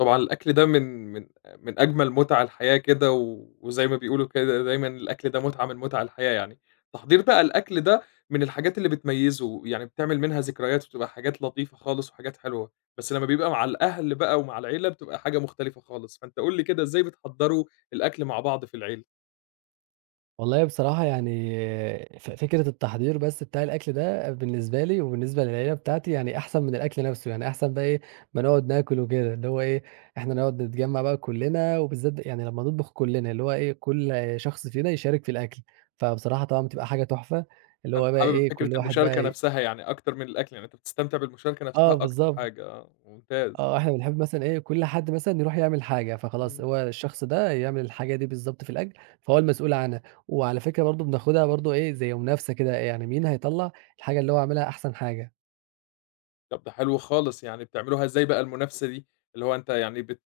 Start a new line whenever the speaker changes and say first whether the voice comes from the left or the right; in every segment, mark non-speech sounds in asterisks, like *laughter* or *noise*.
left: طبعًا الأكل ده من من أجمل مُتع الحياة كده، وزي ما بيقولوا كده دايمًا الأكل ده مُتعة من مُتع الحياة يعني. تحضير بقى الأكل ده من الحاجات اللي بتميّزه، يعني بتعمل منها ذكريات وبتبقى حاجات لطيفة خالص وحاجات حلوة، بس لمّا بيبقى مع الأهل بقى ومع العيلة بتبقى حاجة مختلفة خالص، فأنت قُل لي كده إزاي بتحضّروا الأكل مع بعض في العيلة؟
right: والله بصراحة يعني فكرة التحضير بس بتاع الأكل ده بالنسبة لي وبالنسبة للعيلة بتاعتي يعني أحسن من الأكل نفسه، يعني أحسن بقى إيه ما نقعد ناكل وكده، اللي هو إيه إحنا نقعد نتجمّع بقى كلّنا وبالذات يعني لمّا نطبخ كلّنا، اللي هو إيه كل شخص فينا يشارك في الأكل، فبصراحة طبعًا بتبقى حاجة تحفة، اللي
left: فأنت
right: هو بقى
left: حابب
right: إيه
left: فكرة
right: كل واحد
left: المشاركة
right: بقى
left: نفسها يعني أكتر من الأكل، يعني أنت بتستمتع بالمشاركة
right: آه
left: نفسها أكتر
right: بالضبط.
left: حاجة آه، ممتاز.
right: آه، إحنا بنحب مثلًا إيه، كل حد مثلًا يروح يعمل حاجة، فخلاص
left: إمم.
right: هو الشخص ده يعمل الحاجة دي بالضبط في الأكل، فهو المسؤول عنها. وعلى فكرة برضه بناخدها برضه إيه، زي منافسة كده، يعني مين هيطلّع الحاجة اللي هو عاملها أحسن حاجة.
left: طب ده حلو خالص، يعني بتعملوها إزاي بقى المنافسة دي؟ اللي هو أنت يعني بت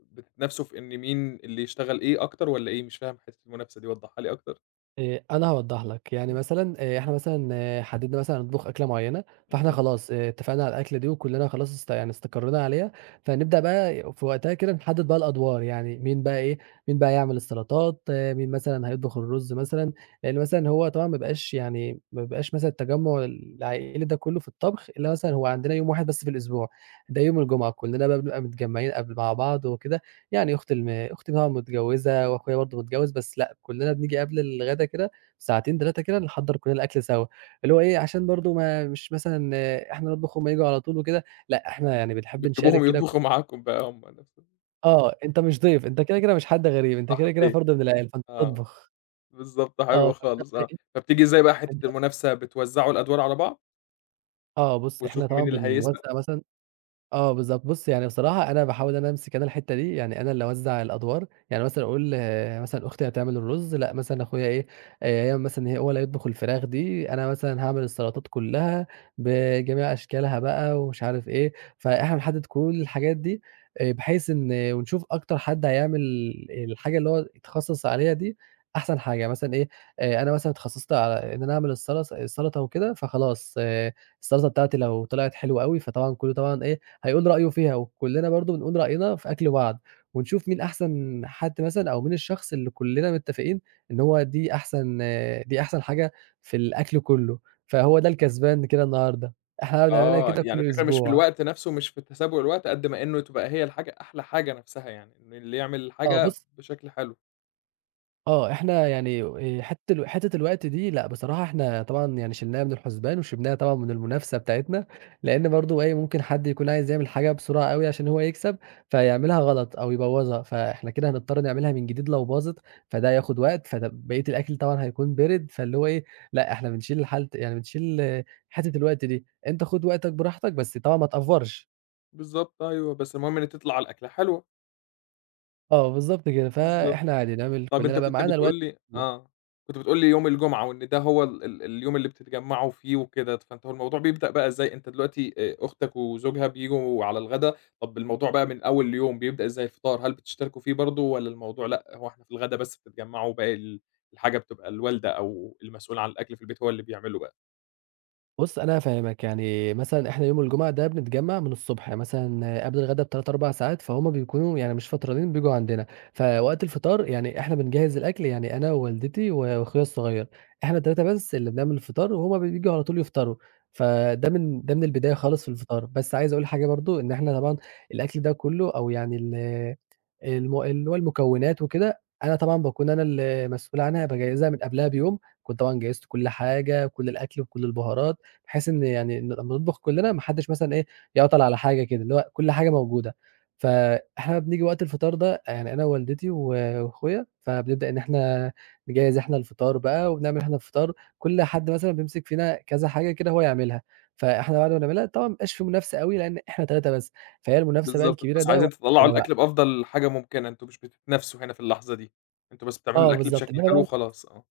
left: بتتنافسوا في إن مين اللي يشتغل إيه أكتر والّا إيه؟ مش فاهم حتّة المنافسة دي وضّحها لي أكتر.
right: أنا هاوضّح لك، يعني
left: إمم.
right: مثلًا إحنا مثلًا حددنا مثلًا هنطبخ أكلة معيّنة، فإحنا
left: إمم.
right: خلاص اتفقنا على الأكلة دي وكلّنا خلاص يعني استقرينا عليها، فنبدأ بقى في وقتها كده نحدد بقى الأدوار، يعني مين بقى إيه، مين بقى يعمل السلطات، مين مثلًا هيطبخ الرز مثلًا، لإن مثلًا هو طبعًا ما بيبقاش يعني ما بيبقاش مثلًا التجمُّع العائلي ده كلّه في الطبخ، إلا مثلًا هو عندنا يوم واحد بس في الأسبوع، ده يوم الجمعة، كلّنا بقى بنبقى متجمّعين قبل مع بعض وكده، يعني أختي طبعًا متجوّزة وأخويا برضه متجوّز، بس لأ، كُلّنا بنيجي قبل الغدا كده بساعتين 3 كده نحضّر كُلّنا الأكل سوا، اللي هو إيه، عشان برضه ما مش مثلًا إحنا نطبخ وهُم ييجوا على طول وكده، لأ، إحنا يعني بنحب نشارك
left: بتجيبوهم
right: كده
left: يطبخوا معاكم بقى هم نفسهم،
right: آه، أنت مش ضيف، أنت كده، كده مش حد غريب، أنت
left: صح
right: كده، كده
left: كده،
right: فرد من العيال، فأنت
left: آه.
right: تطبخ.
left: بالضبط،
right: آه،
left: حلو
right: فأنت
left: خالص
right: بقى
left: آه.
right: إيه،
left: فبتيجي إزاي بقى حتّة
right: أنت
left: المنافسة، بتوزّعوا الأدوار على بعض
right: آه، بُص إحنا
left: وتشوفوا
right: طبعًا
left: مين اللي هيسبق؟
right: بنوزّع مثلًا. آه بالضبط، بُص يعني بصراحة أنا باحاول أنا أمسك أنا الحتّة دي، يعني أنا اللي أوزّع الأدوار، يعني مثلًا أقول آه، مثلًا أختي هتعمل الرُز، لأ مثلًا أخويا إيه، هي مثلًا هو اللي هيطبخ الفراخ دي، أنا مثلًا هاعمل السلطات كلّها بجميع أشكالها بقى ومش عارف إيه، فإحنا بنحدّد كل الحاجات دي بحيث إن ونشوف أكتر حد هيعمل الحاجة اللي هو اتخصّص عليها دي أحسن حاجة، يعني مثلًا إيه، أنا مثلًا اتخصّصت على إن أنا أعمل السلطة وكده، فخلاص السلطة بتاعتي لو طلعت حلوة أوي، فطبعًا كلّه طبعًا إيه هيقول رأيه فيها وكلّنا برضه بنقول رأينا في أكل بعض، ونشوف مين أحسن حد مثلًا أو مين الشخص اللي كلّنا متّفقين إن هو دي أحسن حاجة في الأكل كلّه، فهو ده الكسبان كده النهارده، إحنا بنعملها
left: آه.
right: كده *laughs*
left: يعني
right: كل
left: الفكرة مش في
right: أسبوع.
left: الوقت نفسه، مش في تسابق الوقت قد ما إنه تبقى هي الحاجة أحلى حاجة نفسها يعني، إن اللي يعمل
right: آه
left: الحاجة
right: بُص.
left: بشكل حلو.
right: آه، إحنا يعني حتّة الوقت دي لأ، بصراحة إحنا طبعًا يعني شِلناها من الحُسبان وشِلناها طبعًا من المنافسة بتاعتنا، لإن برضه إيه، ممكن حد يكون عايز يعمل حاجة بسرعة أوي عشان هو يكسب، فيعملها غلط أو يبوّظها، فإحنا كده هنضطر نعملها من جديد لو باظت، فده هياخد وقت، فده بقية الأكل طبعًا هيكون بِرِد، فاللي هو إيه، لأ، إحنا بنشيل الحالة يعني بنشيل آه، حتّة الوقت دي، أنت خُد وقتك براحتك بس طبعًا ما تأفّرش.
left: بالضبط أيوه، بس المهم إن تطلع الأكلة حلوة،
right: آه، بالضبط كده،
left: بالضبط.
right: فإحنا عادي نعمل
left: طَب أنت
right: كُلّنا بقى
left: كنت
right: معانا الوقت.
left: بتقول لي آه، كنت بتقول لي يوم الجمعة وإن ده هو ال ال اليوم اللي بتتجمّعوا فيه وكده، فأنت هو الموضوع بيبدأ بقى إزاي؟ أنت دلوقتي أختك وزوجها بييجوا على الغدا، طَب الموضوع بقى من أول يوم بيبدأ إزاي الفطار؟ هل بتشتركوا فيه برضه والّا الموضوع لأ، هو إحنا في الغدا بس بتتجمّعوا وباقي الحاجة بتبقى الوالدة أو المسؤول عن الأكل في البيت هو اللي بيعمله بقى؟
right: بُص أنا هافهّمك، يعني مثلًا إحنا يوم الجمعة ده بنتجمّع من الصبح، يعني مثلًا قبل الغدا ب3، 4 ساعات، فهُم بيكونوا يعني مش فطرانين بييجوا عندنا، فوقت الفطار يعني إحنا بنجهّز الأكل يعني أنا ووالدتي وأخويا الصغير، إحنا ال3 بس اللي بنعمل الفطار وهُم بييجوا على طول يفطروا، فده من ده من البداية خالص في الفطار، بس عايز أقول حاجة برضه، إن إحنا طبعًا الأكل ده كُلّه أو يعني ال الم اللي هو المكونات وكده، أنا طبعًا باكون أنا المسؤول عنها باجهّزها من قبلها بيوم، أكون طبعًا جهّزت كل حاجة، كل الأكل وكل البهارات. بحيث إن يعني إن لمّا نطبخ كلّنا ما حدّش مثلًا إيه، يعطل على حاجة كده، اللي هو كل حاجة موجودة. فإحنا بنيجي وقت الفطار ده يعني أنا ووالدتي وأخويا، فبنبدأ إن إحنا نجهّز إحنا الفطار بقى وبنعمل إحنا الفطار، كل حد مثلًا بيمسك فينا كذا حاجة كده هو يعملها، فإحنا بعد ما بنعملها طبعًا ما بيبقاش في منافسة أوي لإن إحنا 3 بس، فهي المنافسة بقى
left: بالضبط، أنتم
right: الكبيرة
left: بس
right: ده
left: عايزين
right: وقت
left: تطلّعوا
right: الغدا بقى.
left: الأكل بأفضل حاجة ممكنة، أنتم مش بتتنافسوا هنا في اللحظة دي، أنتم بس بتعملوا
right: آه
left: الأكل
right: بالضبط،
left: بشكل
right: إنّما
left: حلو
right: بقى
left: وخلاص، آه.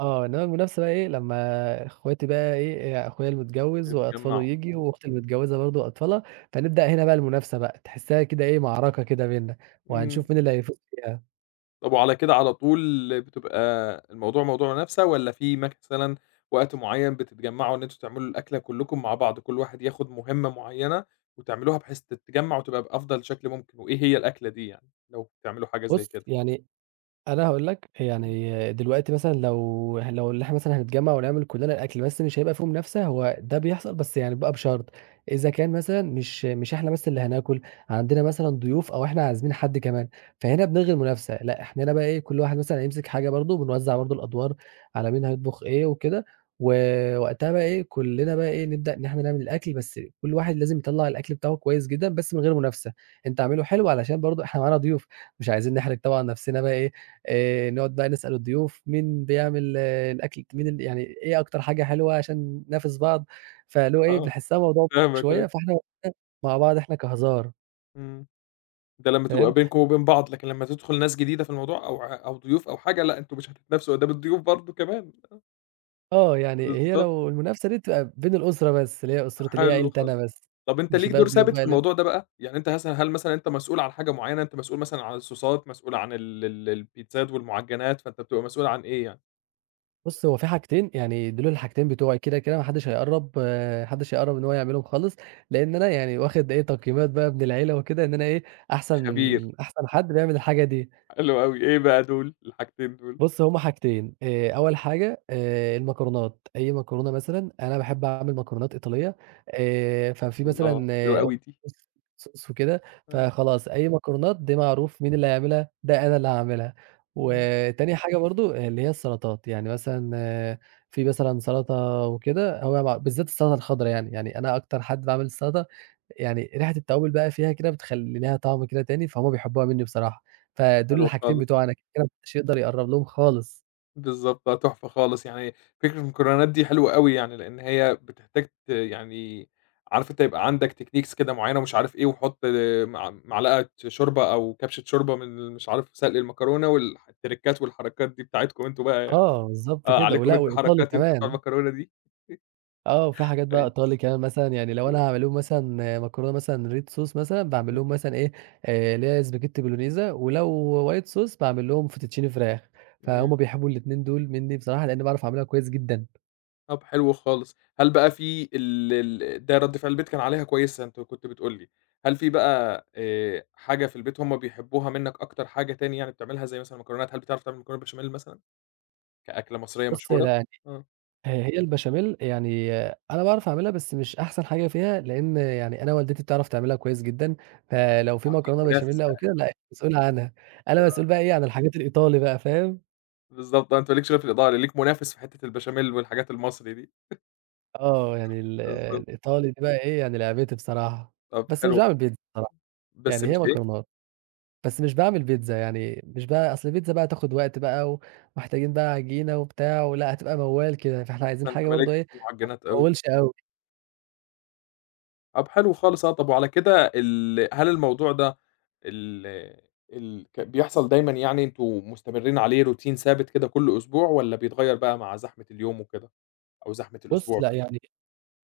right: آه، إنما المنافسة بقى إيه، لمّا إخواتي بقى إيه، إيه، أخويا المتجوز وأطفاله
left: اتجمّعوا،
right: ييجي، وأختي المتجوزة برضه وأطفالها، فنبدأ هنا بقى المنافسة بقى، تحسّها كده إيه، معركة كده بيننا،
left: إمم.
right: وهنشوف مين اللي هيفوز فيها.
left: طب وعلى كده على طول بتبقى الموضوع موضوع منافسة والّا في مثلًا وقت معيّن بتتجمّعوا إن أنتم تعملوا الأكلة كلّكم مع بعض، كل واحد ياخد مهمة معيّنة وتعملوها بحيث تتجمّع وتبقى بأفضل شكل ممكن، وإيه هي الأكلة دي يعني لو بتعملوا حاجة زي
right: بُص،
left: كده؟
right: يعني أنا هاقول لك، يعني دلوقتي مثلًا لو اللي إحنا مثلًا هنتجمّع ونعمل كُلّنا الأكل، بس مش هيبقى في منافسة، هو ده بيحصل بس يعني بقى بشرط، إذا كان مثلًا مش إحنا بس اللي هناكل، عندنا مثلًا ضيوف أو إحنا عازمين حد كمان، فهنا بنلغي المنافسة، لأ إحنا هنا بقى إيه، كل واحد مثلًا هيمسك حاجة برضه، بنوزّع برضه الأدوار على مين هيطبخ إيه وكده، ووقتها بقى إيه، كُلّنا بقى إيه، نبدأ إن إحنا نعمل الأكل، بس كل واحد لازم يطلّع الأكل بتاعه كويس جدًا، بس من غير منافسة، أنت اعمله حلو علشان برضه إحنا معانا ضيوف، مش عايزين نحرج طبعًا نفسنا بقى إيه، نقعد بقى نسأل الضيوف مين بيعمل الأكل مين ال يعني إيه أكتر حاجة حلوة عشان ننافس بعض، فاللي هو إيه
left: آه،
right: بنحسها موضوع
left: فاهمك
right: شوية،
left: أيوه،
right: فإحنا وقتها مع بعض إحنا كهزار
left: إمم. ده لمّا تبقى
right: فاهم،
left: بينكم وبين بعض، لكن لمّا تدخل ناس جديدة في الموضوع أو ضيوف أو حاجة لأ، أنتم مش هتتنافسوا قدّام الضيوف برضه كمان.
right: آه يعني هي
left: بالضبط،
right: لو المنافسة دي بتبقى بين الأسرة بس، اللي هي أسرتي اللي هي
left: حلو
right: عيلتي
left: خالص.
right: أنا بس،
left: طب أنت
right: مش
left: ليك
right: بقى
left: دور
right: الضيوف
left: ثابت في
right: بقى لا.
left: الموضوع ده بقى؟ يعني أنت مثلًا هل مثلًا أنت مسؤول عن حاجة معيّنة، أنت مسؤول مثلًا عن الصوصات، مسؤول عن ال ال البيتزات والمعجنات، فأنت بتبقى مسؤول عن إيه يعني؟
right: بُص هو في حاجتين يعني دول الحاجتين بتوعي كده، كده ما حدش هيقرّب ما حدش هيقرّب إن هو يعملهم خالص، لإن أنا يعني واخد إيه تقييمات بقى من العيلة وكده، إن أنا إيه أحسن
left: خبير،
right: حد بيعمل الحاجة دي.
left: حلو أوي، إيه بقى دول الحاجتين دول؟
right: بُص، هُم حاجتين، أول حاجة المكرونات، أي مكرونة مثلًا، أنا باحب أعمل مكرونات إيطالية، ففي مثلًا
left: الله! حلوة أوي دي،
right: صوص صوص وكده،
left: آه،
right: فخلاص أي مكرونات دي معروف مين اللي هيعملها، ده أنا اللي هاعملها.
left: إمم،
right: وتاني حاجة برضه اللي هي السلطات، يعني مثلًا في مثلًا سلطة وكده، هو مع بالذات السلطة الخضرا يعني، يعني أنا أكتر حد باعمل السلطة يعني ريحة التوابل بقى فيها كده بتخلّي ليها طعم كده تاني، فهُم بيحبوها منّي بصراحة، فدول
left: حلو
right: الحاجتين
left: خالص.
right: بتوعي أنا كده كده ما حدش يقدر يقرّب لهم خالص.
left: بالضبط، آه، تحفة خالص، يعني فكرة المكرونات دي حلوة أوي يعني، لإن هي بتحتاج يعني عارف أنت يبقى عندك techniques كده معيّنة ومش عارف إيه، وحُط مع معلقة شوربة أو كبشة شوربة من مش عارف سلق المكرونة التريكات والحركات دي بتاعتكم أنتم بقى،
right: آه، بالضبط
left: آه،
right: كده،
left: عليكم
right: ولأ
left: أنتم
right: وإيطالي
left: حركات أنتم بتوع
right: كمان،
left: المكرونة دي،
right: آه، وفي حاجات بقى
left: أيوه،
right: إيطالي كمان مثلًا يعني لو أنا هاعمل لهم مثلًا مكرونة مثلًا red sauce مثلًا، باعمل
left: إمم،
right: لهم مثلًا إيه، اللي هي spaghetti bolognese ولو white sauce باعمل لهم فوتوتشيني فراخ،
left: إمم.
right: فهُم بيحبوا الاتنين دول منّي بصراحة لإنّي باعرف أعملها كويس جدًا.
left: طب حلو خالص. هل بقى في ال ال ده رَد فعل البيت كان عليها كويسة أنت كنت بتقول لي، هل في بقى حاجة في البيت هم بيحبوها منّك أكتر حاجة تاني يعني بتعملها زي مثلًا المكرونات، هل بتعرف تعمل مكرونة بشاميل مثلًا كأكلة مصرية
right: بُص
left: مشهورة؟
right: لأ
left: آه،
right: هي البشاميل يعني أنا باعرف أعملها، بس مش أحسن حاجة فيها، لإن يعني أنا والدتي بتعرف تعملها كويس جدًا، فلو في
left: آه ليك
right: مكرونة
left: منافس
right: بشاميل
left: بقى
right: أو كده لأ هي مسؤولة عنها، أنا مسؤول بقى إيه عن الحاجات الإيطالي بقى فاهم؟
left: بالضبط آه، أنت ما ليكش غير في الإدارة، ليك منافس في حتّة البشاميل والحاجات المصري دي،
right: آه يعني ال
left: بالضبط.
right: الإيطالي دي بقى إيه يعني لعبتي بصراحة،
left: طب
right: بس مش
left: حلو،
right: باعمل بيتزا بصراحة،
left: بس
right: يعني
left: مش
right: هي
left: إيه،
right: مكرونات، بس مش باعمل بيتزا يعني مش بقى أصل البيتزا بقى هتاخد وقت بقى، ومحتاجين بقى عجينة وبتاع، ولأ هتبقى موال كده، فإحنا عايزين
left: ما أنت
right: حاجة
left: ما لكش
right: برضه إيه
left: في
right: ما
left: المعجنات أوي.
right: تطولش أوي،
left: طب حلو خالص آه، طب وعلى كده هل الموضوع ده ال ال ك بيحصل دايمًا يعني أنتم مستمرين عليه روتين ثابت كده كل أسبوع والّا بيتغيّر بقى مع زحمة اليوم وكده أو زحمة
right: بُص
left: الأسبوع
right: لأ
left: بقى؟
right: يعني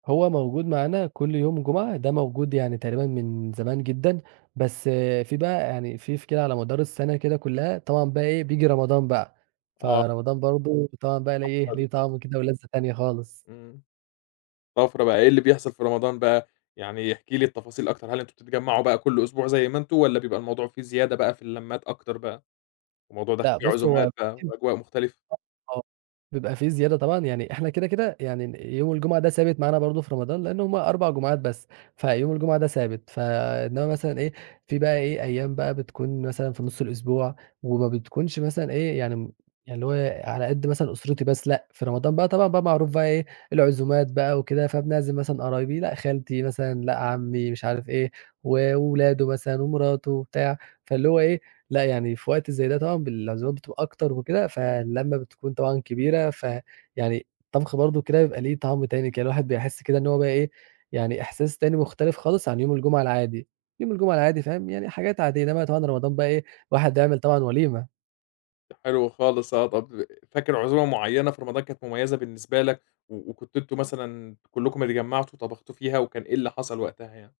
right: هو موجود معانا كل يوم جمعة، ده موجود يعني تقريبًا من زمان جدًا، بس في بقى يعني في كده على مدار السنة كده كلّها طبعًا بقى إيه، بييجي رمضان بقى،
left: آه،
right: فرمضان برضه طبعًا بقى ليه إيه،
left: الطفرة دي،
right: ليه طعم كده ولذّة تانية خالص.
left: إمم، طفرة بقى إيه اللي بيحصل في رمضان بقى؟ يعني احكِ لي التفاصيل أكتر، هل أنتم بتتجمّعوا بقى كل أسبوع زي ما أنتم والّا بيبقى الموضوع فيه زيادة بقى في اللمّات أكتر بقى؟ الموضوع ده
right: لأ
left: فيه
right: بُص هو
left: عزومات بقى وأجواء مختلفة؟
right: آه، بيبقى في زيادة طبعًا، يعني إحنا كده، كده يعني يوم الجمعة ده ثابت معانا برضه في رمضان، لأن هم 4 جمعات بس، فيوم الجمعة ده ثابت، فإنما مثلًا إيه، في بقى إيه، أيام بقى بتكون مثلًا في نُص الأسبوع، وما بتكونش مثلًا إيه، يعني يعني اللي هو على قد مثلًا أسرتي بس، لأ، في رمضان بقى طبعًا بقى معروف بقى إيه، العزومات بقى وكده، فبنعزم مثلًا قرايبي، لأ خالتي مثلًا، لأ عمي، مش عارف إيه، وولاده مثلًا ومراته وبتاع، فاللي هو إيه، لأ، يعني في وقت زي ده طبعًا بالعزومات بتبقى أكتر وكده، فاللمّة بتكون طبعًا كبيرة، فيعني الطبخ برضه كده بيبقى ليه طعم تاني كده، الواحد بيحس كده إن هو بقى إيه، يعني إحساس تاني مختلف خالص عن يوم الجمعة العادي، يوم الجمعة العادي فاهم، يعني حاجات عادية، إنما طبعًا رمضان بقى إيه، الواحد يعمل طبعًا وليمة.
left: حلو خالص آه، طَب فاكر عزومة معيّنة في رمضان كانت مميّزة بالنسبة لك وكنتوا أنتم مثلًا كلّكم اتجمّعتوا طبختوا فيها وكان إيه اللي حصل وقتها يعني؟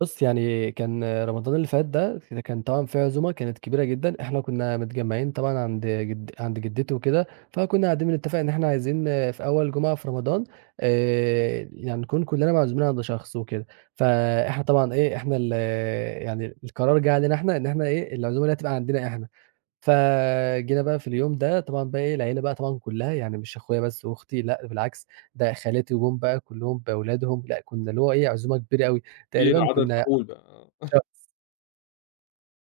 right: بُص، يعني كان رمضان اللي فات ده كان طبعًا في عزومة كانت كبيرة جدًا، إحنا كنا متجمّعين طبعًا عند عند جدتي وكده، فكنا قاعدين بنتفق إن إحنا عايزين في أول جمعة في رمضان يعني نكون كلّنا معزومين عند شخص وكده، فإحنا طبعًا إيه، إحنا ال يعني القرار جِه علينا إحنا إن إحنا إيه، العزومة اللي هتبقى عندنا إحنا، فجينا بقى في اليوم ده طبعًا بقى إيه، العيلة بقى طبعًا كلّها يعني مش أخويا بس وأختي لأ، بالعكس ده خالاتي وجُم بقى كلّهم بأولادهم، لأ كنا اللي هو إيه، عزومة كبيرة أوي،
left: كبير
right: تقريبًا
left: عدد
right: كنا
left: مهول بقى
right: إن
left: آه،
right: شاء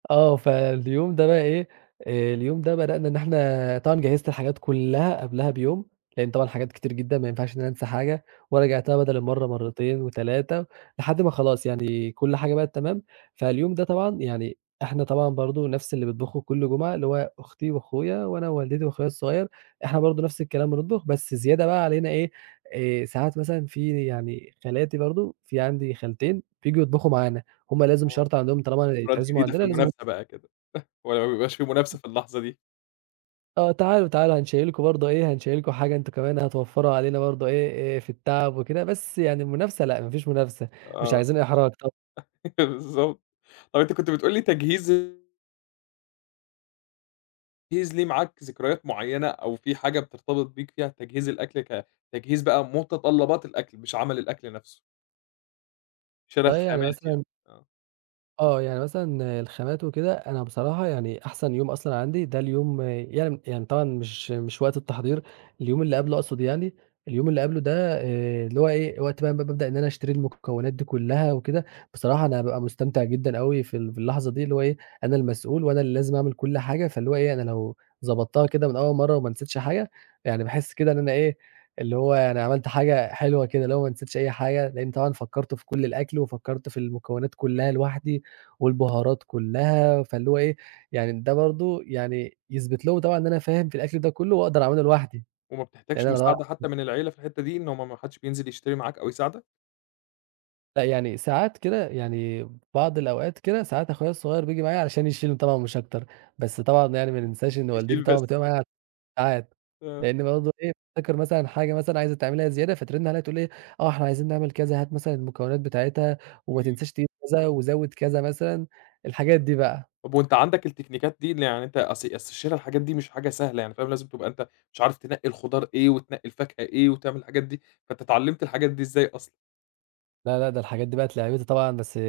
right: آه، فاليوم ده بقى إيه، اليوم ده بدأنا إن إحنا طبعًا جهّزت الحاجات كلّها قبلها بيوم، لإن طبعًا حاجات كتير جدًا ما ينفعش إن أنا أنسى حاجة، ورجعتها بدل المَرّة مرّتين و3 لحد ما خلاص يعني كل حاجة بقت تمام، فاليوم ده طبعًا يعني إحنا طبعًا برضه نفس اللي بيطبخه كل جمعة، اللي هو أختي وأخويا وأنا ووالدتي وأخويا الصغير، إحنا برضه نفس الكلام بنطبخ، بس زيادة بقى علينا إيه، ساعات مثلًا في يعني خالاتي برضه، في عندي خالتين بييجوا يطبخوا معانا، هُم لازم
left: آه،
right: شرط عندهم طالما
left: خبرات
right: اتعزموا
left: جديدة
right: عندنا
left: في
right: لازم
left: المنافسة بقى كده، هو ما بيبقاش في منافسة في اللحظة دي،
right: آه، تعالوا، تعالوا هنشيّلكم برضه إيه، هنشيّلكم حاجة أنتم كمان هتوفّروا علينا برضه إيه، في التعب وكده، بس يعني المنافسة لأ، ما فيش منافسة، مش
left: آه
right: عايزين إحراج. طَب
left: *laughs* بالضبط. طَب أنت كنت بتقول لي التجهيز ليه معاك ذكريات معيّنة أو في حاجة بترتبط بيك فيها تجهيز الأكل ك تجهيز بقى متطلّبات الأكل مش عمل الأكل نَفْسه، شِرَى
right: والله يعني
left: الخامات يعني،
right: مثلًا
left: آه.
right: آه، يعني مثلًا الخامات وكده، أنا بصراحة يعني أحسن يوم أصلًا عندي ده اليوم يعني طبعًا مش وقت التحضير، اليوم اللي قبله أقصد يعني، اليوم اللي قبله ده اللي هو إيه، وقت بقى ما بابدأ إن أنا أشتري المكونات دي كلها وكده، بصراحة أنا بابقى مستمتع جدًا أوي في اللحظة دي، اللي هو إيه، أنا المسؤول وأنا اللي لازم أعمل كل حاجة، فاللي هو إيه، أنا لو ضبطتها كده من أول مرة وما نسيتش حاجة، يعني باحس كده إن أنا إيه، اللي هو يعني عملت حاجة حلوة كده، اللي هو ما نسيتش أي حاجة، لإن طبعًا فكّرت في كل الأكل وفكّرت في المكونات كلها لوحدي، والبهارات كلّها، فاللي هو إيه، يعني ده برضه يعني يثبت لهم طبعًا إن أنا فاهم في الأكل ده كلّه وأقدر أعمله لوحدي،
left: وما
right: لإن
left: بتحتاجش
right: أنا لو أنا
left: مساعدة حتى من العيلة في الحتّة دي، إن هم ما حدش بينزل يشتري معاك أو يساعدك؟
right: لأ، يعني ساعات كده يعني بعض الأوقات كده ساعات أخويا الصغير بييجي معايا علشان يشيله طبعًا مش أكتر، بس طبعًا يعني ما ننساش إن والدتي
left: بتشيل
right: طبعًا
left: بس.
right: بتبقى معايا ساعات،
left: آه،
right: لإن برضه إيه، بافتكر مثلًا حاجة مثلًا عايزة تعملها زيادة فترن عليّا تقول إيه، آه إحنا عايزين نعمل كذا، هات مثلًا المكونات بتاعتها وما
left: إمم.
right: تنساش تجيب كذا وزوّد كذا مثلًا، الحاجات دي بقى.
left: طب وأنت عندك التكنيكات دي اللي يعني أنت أصل شِرا الحاجات دي مش حاجة سهلة يعني فاهم، لازم تبقى أنت مش عارف تنقّي الخضار إيه، وتنقّي الفاكهة إيه، وتعمل الحاجات دي، فأنت اتعلّمت الحاجات دي إزاي أصلًا؟
right: لا، لأ، ده الحاجات دي بقت لعبتي طبعًا، بس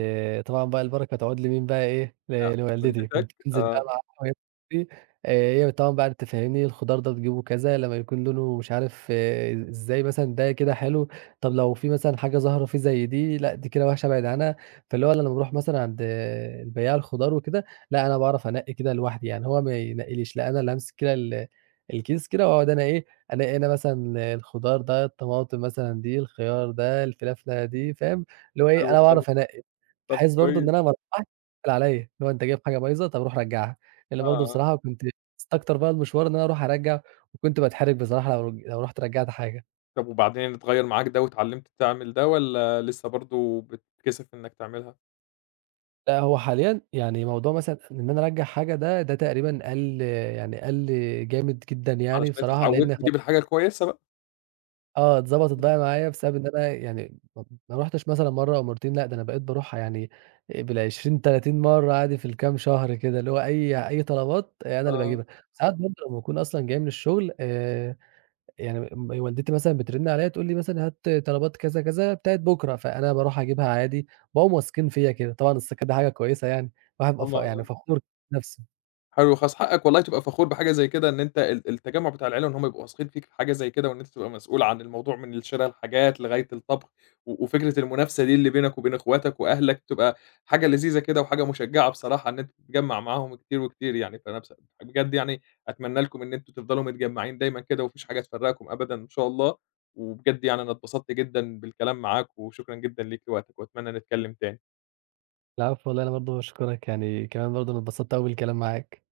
right: طبعًا بقى البركة تعود لمين بقى إيه،
left: آه،
right: لوالدتي،
left: والدتك؟
right: كنت أنزل
left: آه،
right: بقى مع أنا وهي بتشتري هي طبعًا بقى أنت فاهمني الخضار ده بتجيبه كذا، لمّا يكون لونه مش عارف آه، إزاي مثلًا ده كده حلو، طب لو في مثلًا حاجة ظاهرة فيه زي دي، لأ، دي كده وحشة ابعد عنها، فاللي هو أنا لمّا باروح مثلًا عند آه، البياع الخضار وكده، لأ، أنا باعرف أنقي كده لوحدي، يعني هو ما ينقيليش، لأ، أنا اللي هامسك كده الكيس كده واقعد أنا إيه، ألاقي أنا هنا مثلًا الخضار ده، الطماطم مثلًا دي، الخيار ده، الفلافلة دي، فاهم؟ اللي هو إيه،
left: حلو
right: أنا
left: خالص،
right: باعرف أنقّي،
left: طب
right: بحيث برضه إن
left: كويس،
right: أنا ما أروّحش يتقال عليّا، اللي هو أنت جايب حاجة بايظة، طب روح رجّعها، اللي
left: آه.
right: برضه
left: آه.
right: بصراحة كنت باستكتر بقى المشوار إن أنا أروح أرجّع، وكنت باتحرج بصراحة لو رُحت رجّعت حاجة.
left: طب وبعدين اتغيّر معاك ده واتعلّمت تعمل ده والّا لسه برضه بتتكسف إنّك تعملها؟
right: لأ، هو حاليًا يعني موضوع مثلًا إن أنا أرجّع حاجة ده، ده تقريبًا قَل جامد جدًا يعني
left: علشان أنت
right: بصراحة،
left: اتعوّدت
right: لإن
left: تجيب الحاجة الكويسة بقى.
right: آه، اتضبطت
left: إمم،
right: بقى معايا بسبب إن أنا يعني ما رُحتش مثلًا مرّة أو مرّتين لأ، ده أنا بقيت باروحها يعني بال20، 30 مرّة عادي في الكام شهر كده، اللي هو أي طلبات آه، أنا اللي
left: آه،
right: باجيبها. ساعات برضه لمّا باكون أصلًا جاي من الشغل يعني م والدتي مثلًا بترن عليّا تقول لي مثلًا هات طلبات كذا، كذا بتاعة بُكرة، فأنا باروح أجيبها عادي، باقوم واثقين فيّا كده، طبعًا الثقة دي حاجة كويسة يعني، الواحد بيبقى يعني
left: طبعًا.
right: فخور بنفسه.
left: حلو خالص، حقك والله تبقى فخور بحاجة زي كده، إن أنت التجمُّع بتاع العيلة وإن هُم يبقوا واثقين فيك في حاجة زي كده، وإن أنت تبقى مسؤول عن الموضوع من شِرا الحاجات لغاية الطبخ، و وفكرة المنافسة دي اللي بينك وبين إخواتك وأهلك بتبقى حاجة لذيذة كده وحاجة مشجّعة بصراحة إن أنت تتجمّع معاهم كتير وكتير يعني، فأنا بص بجد يعني أتمنى لكم إن أنتم تفضلوا متجمّعين دايمًا كده وما فيش حاجة تفرّقكم أبدًا إن شاء الله، وبجد يعني أنا اتبسطت جدًا بالكلام معاك وشكرًا جدًا ليك لوقتك وأتمنى نتكلّم تاني.
right: العفو والله أنا برضه باشكرك يعني كمان برضه أنا اتبسطت أوي بالكلام معاك.